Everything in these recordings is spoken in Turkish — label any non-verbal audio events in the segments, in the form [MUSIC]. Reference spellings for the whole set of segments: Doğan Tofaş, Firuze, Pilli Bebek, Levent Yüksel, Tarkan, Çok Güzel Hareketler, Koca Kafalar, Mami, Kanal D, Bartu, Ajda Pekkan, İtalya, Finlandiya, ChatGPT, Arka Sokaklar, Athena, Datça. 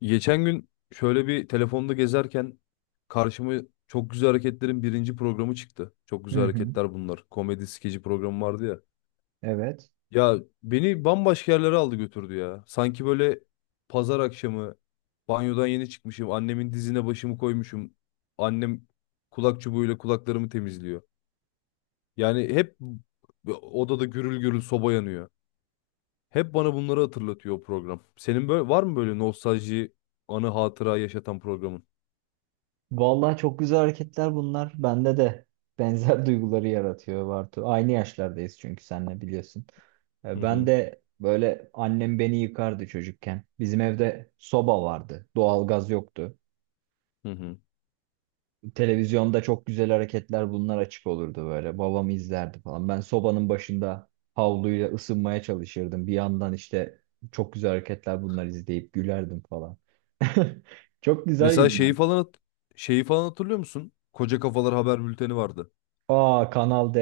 Geçen gün şöyle bir telefonda gezerken karşıma Çok Güzel Hareketler'in birinci programı çıktı. Çok Hı Güzel hı. Hareketler bunlar. Komedi skeci programı vardı ya. Evet. Ya beni bambaşka yerlere aldı götürdü ya. Sanki böyle pazar akşamı banyodan yeni çıkmışım. Annemin dizine başımı koymuşum. Annem kulak çubuğuyla kulaklarımı temizliyor. Yani hep odada gürül gürül soba yanıyor. Hep bana bunları hatırlatıyor o program. Senin böyle var mı böyle nostalji, anı hatıra yaşatan programın? Vallahi çok güzel hareketler bunlar. Bende de benzer [LAUGHS] duyguları yaratıyor Bartu. Aynı yaşlardayız çünkü senle biliyorsun. Hı Ben hı. de böyle annem beni yıkardı çocukken. Bizim evde soba vardı. Doğalgaz yoktu. Hı hı. Televizyonda çok güzel hareketler bunlar açık olurdu böyle. Babam izlerdi falan. Ben sobanın başında havluyla ısınmaya çalışırdım. Bir yandan işte çok güzel hareketler bunlar izleyip gülerdim falan. [LAUGHS] Çok güzel Mesela günler. Şeyi falan hatırlıyor musun? Koca Kafalar haber bülteni vardı. Aa, Kanal D.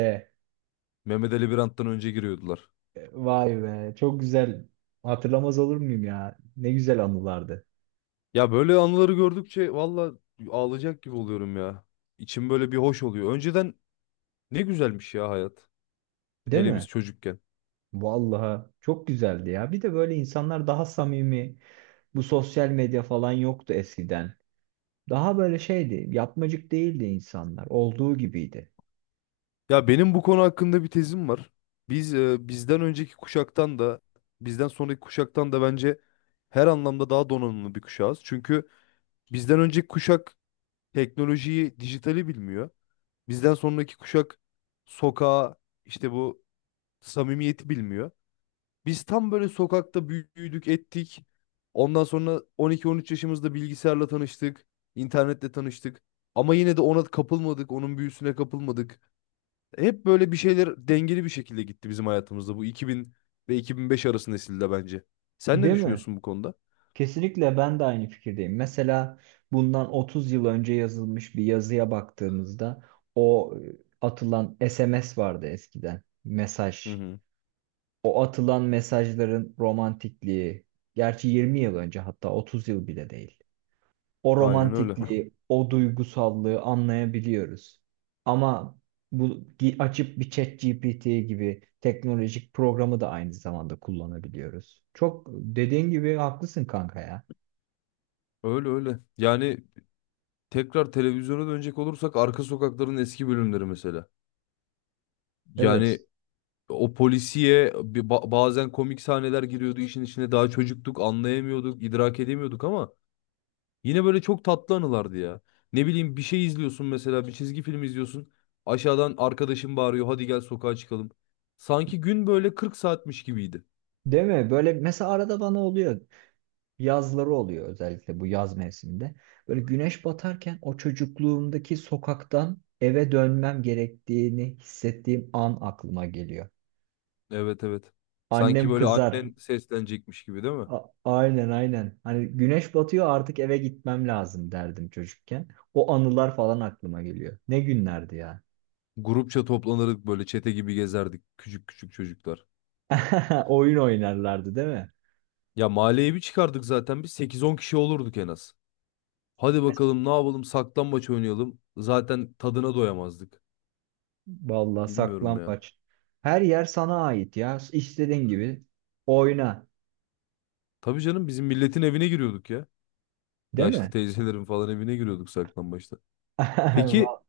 Mehmet Ali Birand'dan önce giriyordular. Vay be, çok güzel. Hatırlamaz olur muyum ya? Ne güzel anılardı. Ya böyle anıları gördükçe valla ağlayacak gibi oluyorum ya. İçim böyle bir hoş oluyor. Önceden ne güzelmiş ya hayat. Değil Hele biz mi? çocukken. Vallahi çok güzeldi ya. Bir de böyle insanlar daha samimi. Bu sosyal medya falan yoktu eskiden. Daha böyle şeydi, yapmacık değildi insanlar. Olduğu gibiydi. Ya benim bu konu hakkında bir tezim var. Biz bizden önceki kuşaktan da bizden sonraki kuşaktan da bence her anlamda daha donanımlı bir kuşağız. Çünkü bizden önceki kuşak teknolojiyi, dijitali bilmiyor. Bizden sonraki kuşak sokağa işte bu samimiyeti bilmiyor. Biz tam böyle sokakta büyüdük ettik. Ondan sonra 12-13 yaşımızda bilgisayarla tanıştık. İnternetle tanıştık. Ama yine de ona kapılmadık. Onun büyüsüne kapılmadık. Hep böyle bir şeyler dengeli bir şekilde gitti bizim hayatımızda. Bu 2000 ve 2005 arası nesilde bence. Sen ne Değil mi? düşünüyorsun bu konuda? Kesinlikle ben de aynı fikirdeyim. Mesela bundan 30 yıl önce yazılmış bir yazıya baktığımızda o e, atılan SMS vardı eskiden. Hı Mesaj. hı. O atılan mesajların romantikliği, gerçi 20 yıl önce, hatta 30 yıl bile değil. O Aynen öyle. romantikliği, o duygusallığı anlayabiliyoruz. Ama bu açıp bir ChatGPT gibi teknolojik programı da aynı zamanda kullanabiliyoruz. Çok dediğin gibi haklısın kanka ya. Öyle öyle. Yani tekrar televizyona dönecek olursak arka sokakların eski bölümleri mesela. Evet. Yani o polisiye bazen komik sahneler giriyordu işin içine. Daha çocuktuk, anlayamıyorduk, idrak edemiyorduk ama yine böyle çok tatlı anılardı ya. Ne bileyim bir şey izliyorsun mesela, bir çizgi film izliyorsun. Aşağıdan arkadaşım bağırıyor, hadi gel sokağa çıkalım. Sanki gün böyle 40 saatmiş gibiydi. Değil mi? Böyle mesela arada bana oluyor. Yazları oluyor, özellikle bu yaz mevsiminde. Böyle güneş batarken o çocukluğumdaki sokaktan eve dönmem gerektiğini hissettiğim an aklıma geliyor. Evet, evet. Sanki Annem böyle kızar. annen seslenecekmiş gibi değil mi? Aynen aynen. Hani güneş batıyor artık eve gitmem lazım derdim çocukken. O anılar falan aklıma geliyor. Ne günlerdi ya. Grupça toplanırdık böyle çete gibi gezerdik küçük küçük çocuklar. [LAUGHS] Oyun oynarlardı değil mi? Ya mahalleye bir çıkardık zaten biz 8-10 kişi olurduk en az. Hadi Mes- bakalım ne yapalım saklambaç oynayalım. Zaten tadına doyamazdık. Vallahi Bilmiyorum ya. saklambaç. Her yer sana ait ya. İstediğin gibi oyna, Tabii canım bizim milletin evine giriyorduk ya. değil Yaşlı mi? teyzelerin falan evine giriyorduk saklambaçta. Peki [LAUGHS]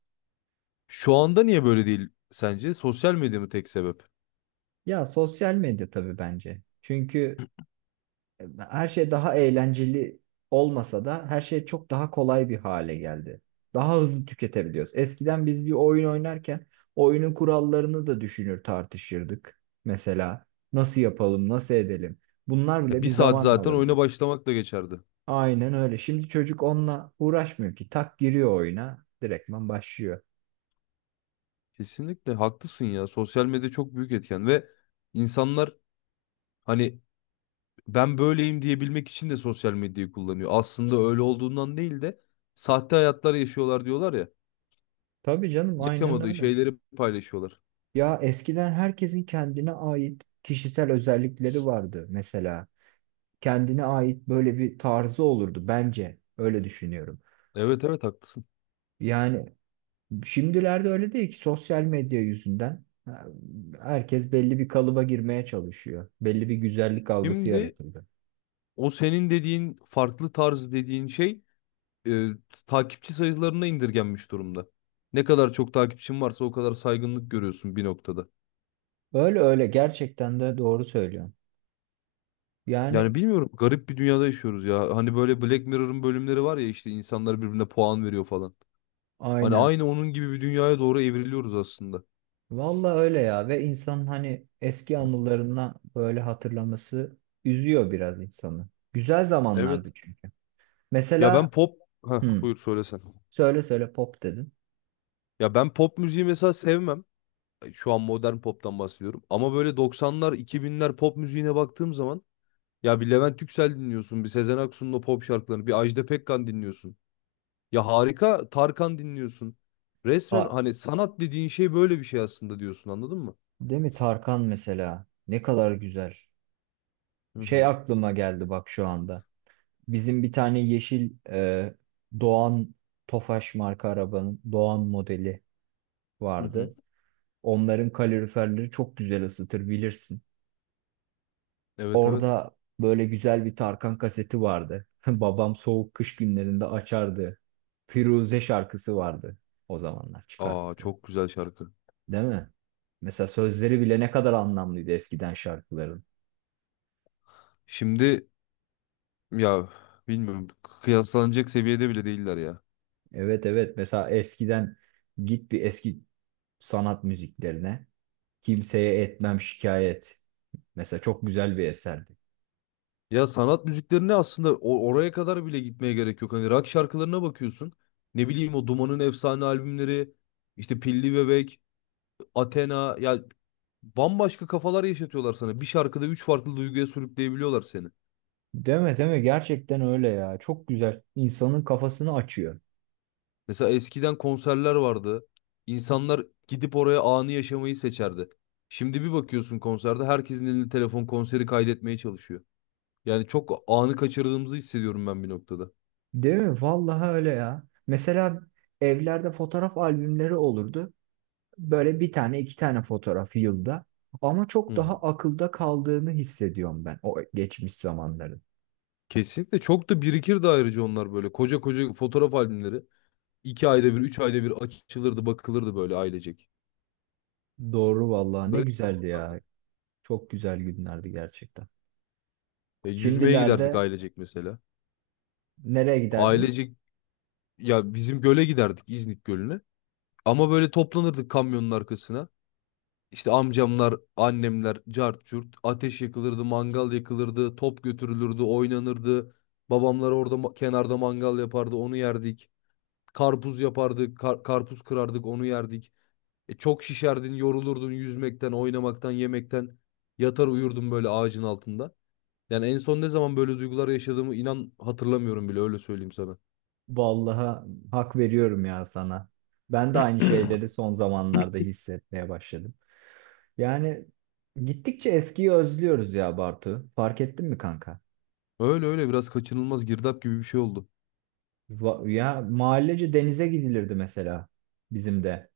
şu anda niye böyle değil sence? Sosyal medya mı tek sebep? Ya sosyal medya tabii bence. Çünkü e, her şey daha eğlenceli olmasa da her şey çok daha kolay bir hale geldi. Daha hızlı tüketebiliyoruz. Eskiden biz bir oyun oynarken oyunun kurallarını da düşünür tartışırdık. Mesela nasıl yapalım, nasıl edelim? Bunlar Ya bile bir bir saat zaman zaten oyuna alırdı. başlamakla geçerdi. Aynen öyle. Şimdi çocuk onunla uğraşmıyor ki. Tak giriyor oyuna, direktman başlıyor. Kesinlikle haklısın ya. Sosyal medya çok büyük etken ve insanlar hani ben böyleyim diyebilmek için de sosyal medyayı kullanıyor. Aslında öyle olduğundan değil de sahte hayatlar yaşıyorlar diyorlar ya. Tabii canım, aynen Yaşamadığı öyle. şeyleri paylaşıyorlar. Ya eskiden herkesin kendine ait kişisel özellikleri vardı mesela. Kendine ait böyle bir tarzı olurdu bence. Öyle düşünüyorum. Evet, evet haklısın. Yani şimdilerde öyle değil ki, sosyal medya yüzünden herkes belli bir kalıba girmeye çalışıyor. Belli bir güzellik algısı Şimdi yaratıldı. o senin dediğin farklı tarz dediğin şey e, takipçi sayılarına indirgenmiş durumda. Ne kadar çok takipçin varsa o kadar saygınlık görüyorsun bir noktada. Öyle öyle, gerçekten de doğru söylüyorsun. Yani Yani bilmiyorum garip bir dünyada yaşıyoruz ya. Hani böyle Black Mirror'ın bölümleri var ya işte insanlar birbirine puan veriyor falan. Hani aynen. aynı onun gibi bir dünyaya doğru evriliyoruz aslında. Vallahi öyle ya, ve insanın hani eski anılarına böyle hatırlaması üzüyor biraz insanı. Güzel Evet. zamanlardı çünkü. Ya Mesela ben pop... Heh, hmm, buyur söylesen. söyle söyle, pop dedin. Ya ben pop müziği mesela sevmem. Şu an modern pop'tan bahsediyorum. Ama böyle 90'lar, 2000'ler pop müziğine baktığım zaman ya bir Levent Yüksel dinliyorsun, bir Sezen Aksu'nun o pop şarkılarını, bir Ajda Pekkan dinliyorsun. Ya harika Tarkan dinliyorsun. Resmen A, hani sanat dediğin şey böyle bir şey aslında diyorsun anladın mı? değil mi Tarkan mesela? Ne kadar güzel. Hı Şey hı. aklıma geldi bak şu anda. Bizim bir tane yeşil Doğan, Tofaş marka arabanın Doğan modeli Hı hı. vardı. Onların kaloriferleri çok güzel ısıtır bilirsin. Evet, evet. Orada böyle güzel bir Tarkan kaseti vardı. [LAUGHS] Babam soğuk kış günlerinde açardı. Firuze şarkısı vardı, o zamanlar Aa çıkarttı. çok güzel şarkı. Değil mi? Mesela sözleri bile ne kadar anlamlıydı eskiden şarkıların. Şimdi ya bilmiyorum kıyaslanacak seviyede bile değiller ya. Evet evet, mesela eskiden git bir eski sanat müziklerine. Kimseye etmem şikayet. Mesela çok güzel bir eserdi. Ya sanat müziklerine aslında oraya kadar bile gitmeye gerek yok. Hani rock şarkılarına bakıyorsun. Ne bileyim o Duman'ın efsane albümleri, işte Pilli Bebek, Athena ya bambaşka kafalar yaşatıyorlar sana. Bir şarkıda üç farklı duyguya sürükleyebiliyorlar seni. Değil mi, değil mi? Gerçekten öyle ya. Çok güzel. İnsanın kafasını açıyor. Mesela eskiden konserler vardı. İnsanlar gidip oraya anı yaşamayı seçerdi. Şimdi bir bakıyorsun konserde herkesin elinde telefon konseri kaydetmeye çalışıyor. Yani çok anı kaçırdığımızı hissediyorum ben bir noktada. Değil mi? Vallahi öyle ya. Mesela evlerde fotoğraf albümleri olurdu. Böyle bir tane iki tane fotoğraf yılda. Ama Hı çok hı. daha akılda kaldığını hissediyorum ben o geçmiş zamanların. Kesinlikle çok da birikir de ayrıca onlar böyle. Koca koca fotoğraf albümleri. İki ayda bir, üç ayda bir açılırdı, bakılırdı böyle ailecek. Doğru vallahi, ne Garip güzeldi zamanlardı. ya. Çok güzel günlerdi gerçekten. Yüzmeye giderdik Şimdilerde ailecek mesela. nereye giderdiniz? Ailecek ya bizim göle giderdik İznik Gölü'ne. Ama böyle toplanırdık kamyonun arkasına. İşte amcamlar, annemler, cart curt. Ateş yakılırdı, mangal yakılırdı, top götürülürdü, oynanırdı. Babamlar orada kenarda mangal yapardı, onu yerdik. Karpuz yapardık, karpuz kırardık, onu yerdik. Çok şişerdin, yorulurdun yüzmekten, oynamaktan, yemekten. Yatar uyurdun böyle ağacın altında. Yani en son ne zaman böyle duygular yaşadığımı inan hatırlamıyorum bile öyle söyleyeyim sana. Vallahi hak veriyorum ya sana. Ben de aynı şeyleri son zamanlarda hissetmeye başladım. Yani gittikçe eskiyi özlüyoruz ya Bartu. Fark ettin mi kanka? Öyle öyle biraz kaçınılmaz girdap gibi bir şey oldu. Ya mahallece denize gidilirdi mesela, bizim de.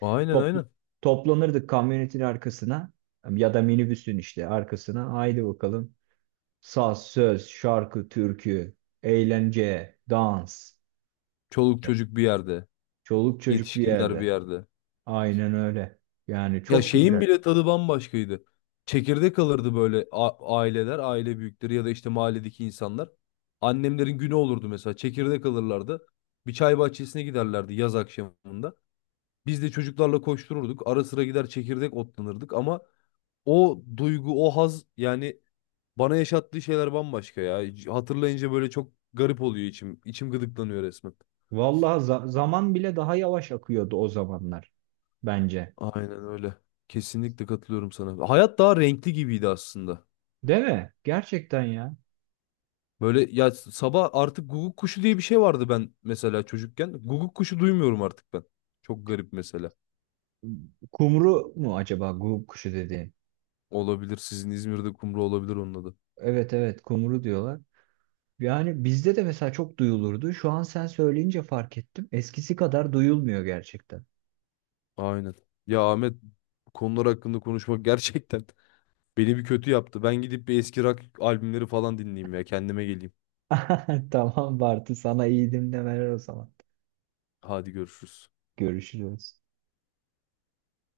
Aynen, Topl- aynen. Toplanırdık kamyonetin arkasına ya da minibüsün işte arkasına. Haydi bakalım. Saz, söz, şarkı, türkü, eğlence, dans. Çoluk çocuk bir yerde, Çoluk çocuk bir yetişkinler bir yerde. yerde. Aynen öyle. Yani Ya çok şeyin güzel. bile tadı bambaşkaydı. Çekirdek alırdı böyle aileler, aile büyükleri ya da işte mahalledeki insanlar. Annemlerin günü olurdu mesela. Çekirdek alırlardı. Bir çay bahçesine giderlerdi yaz akşamında. Biz de çocuklarla koştururduk. Ara sıra gider çekirdek otlanırdık ama o duygu, o haz yani bana yaşattığı şeyler bambaşka ya. Hatırlayınca böyle çok garip oluyor içim. İçim gıdıklanıyor resmen. Vallahi zaman bile daha yavaş akıyordu o zamanlar bence. Aynen öyle. Kesinlikle katılıyorum sana. Hayat daha renkli gibiydi aslında. Değil mi? Gerçekten ya. Böyle ya sabah artık guguk kuşu diye bir şey vardı ben mesela çocukken. Guguk kuşu duymuyorum artık ben. Çok garip mesela. Kumru mu acaba gu kuşu dediğin? Olabilir, sizin İzmir'de kumru olabilir onun adı. Evet evet, kumru diyorlar. Yani bizde de mesela çok duyulurdu. Şu an sen söyleyince fark ettim. Eskisi kadar duyulmuyor gerçekten. Aynen. Ya Ahmet, bu konular hakkında konuşmak [LAUGHS] gerçekten beni bir kötü yaptı. Ben gidip bir eski rock albümleri falan dinleyeyim ya. Kendime geleyim. [LAUGHS] Tamam Bartu, sana iyi dinlemeler o zaman. Hadi görüşürüz. Görüşürüz.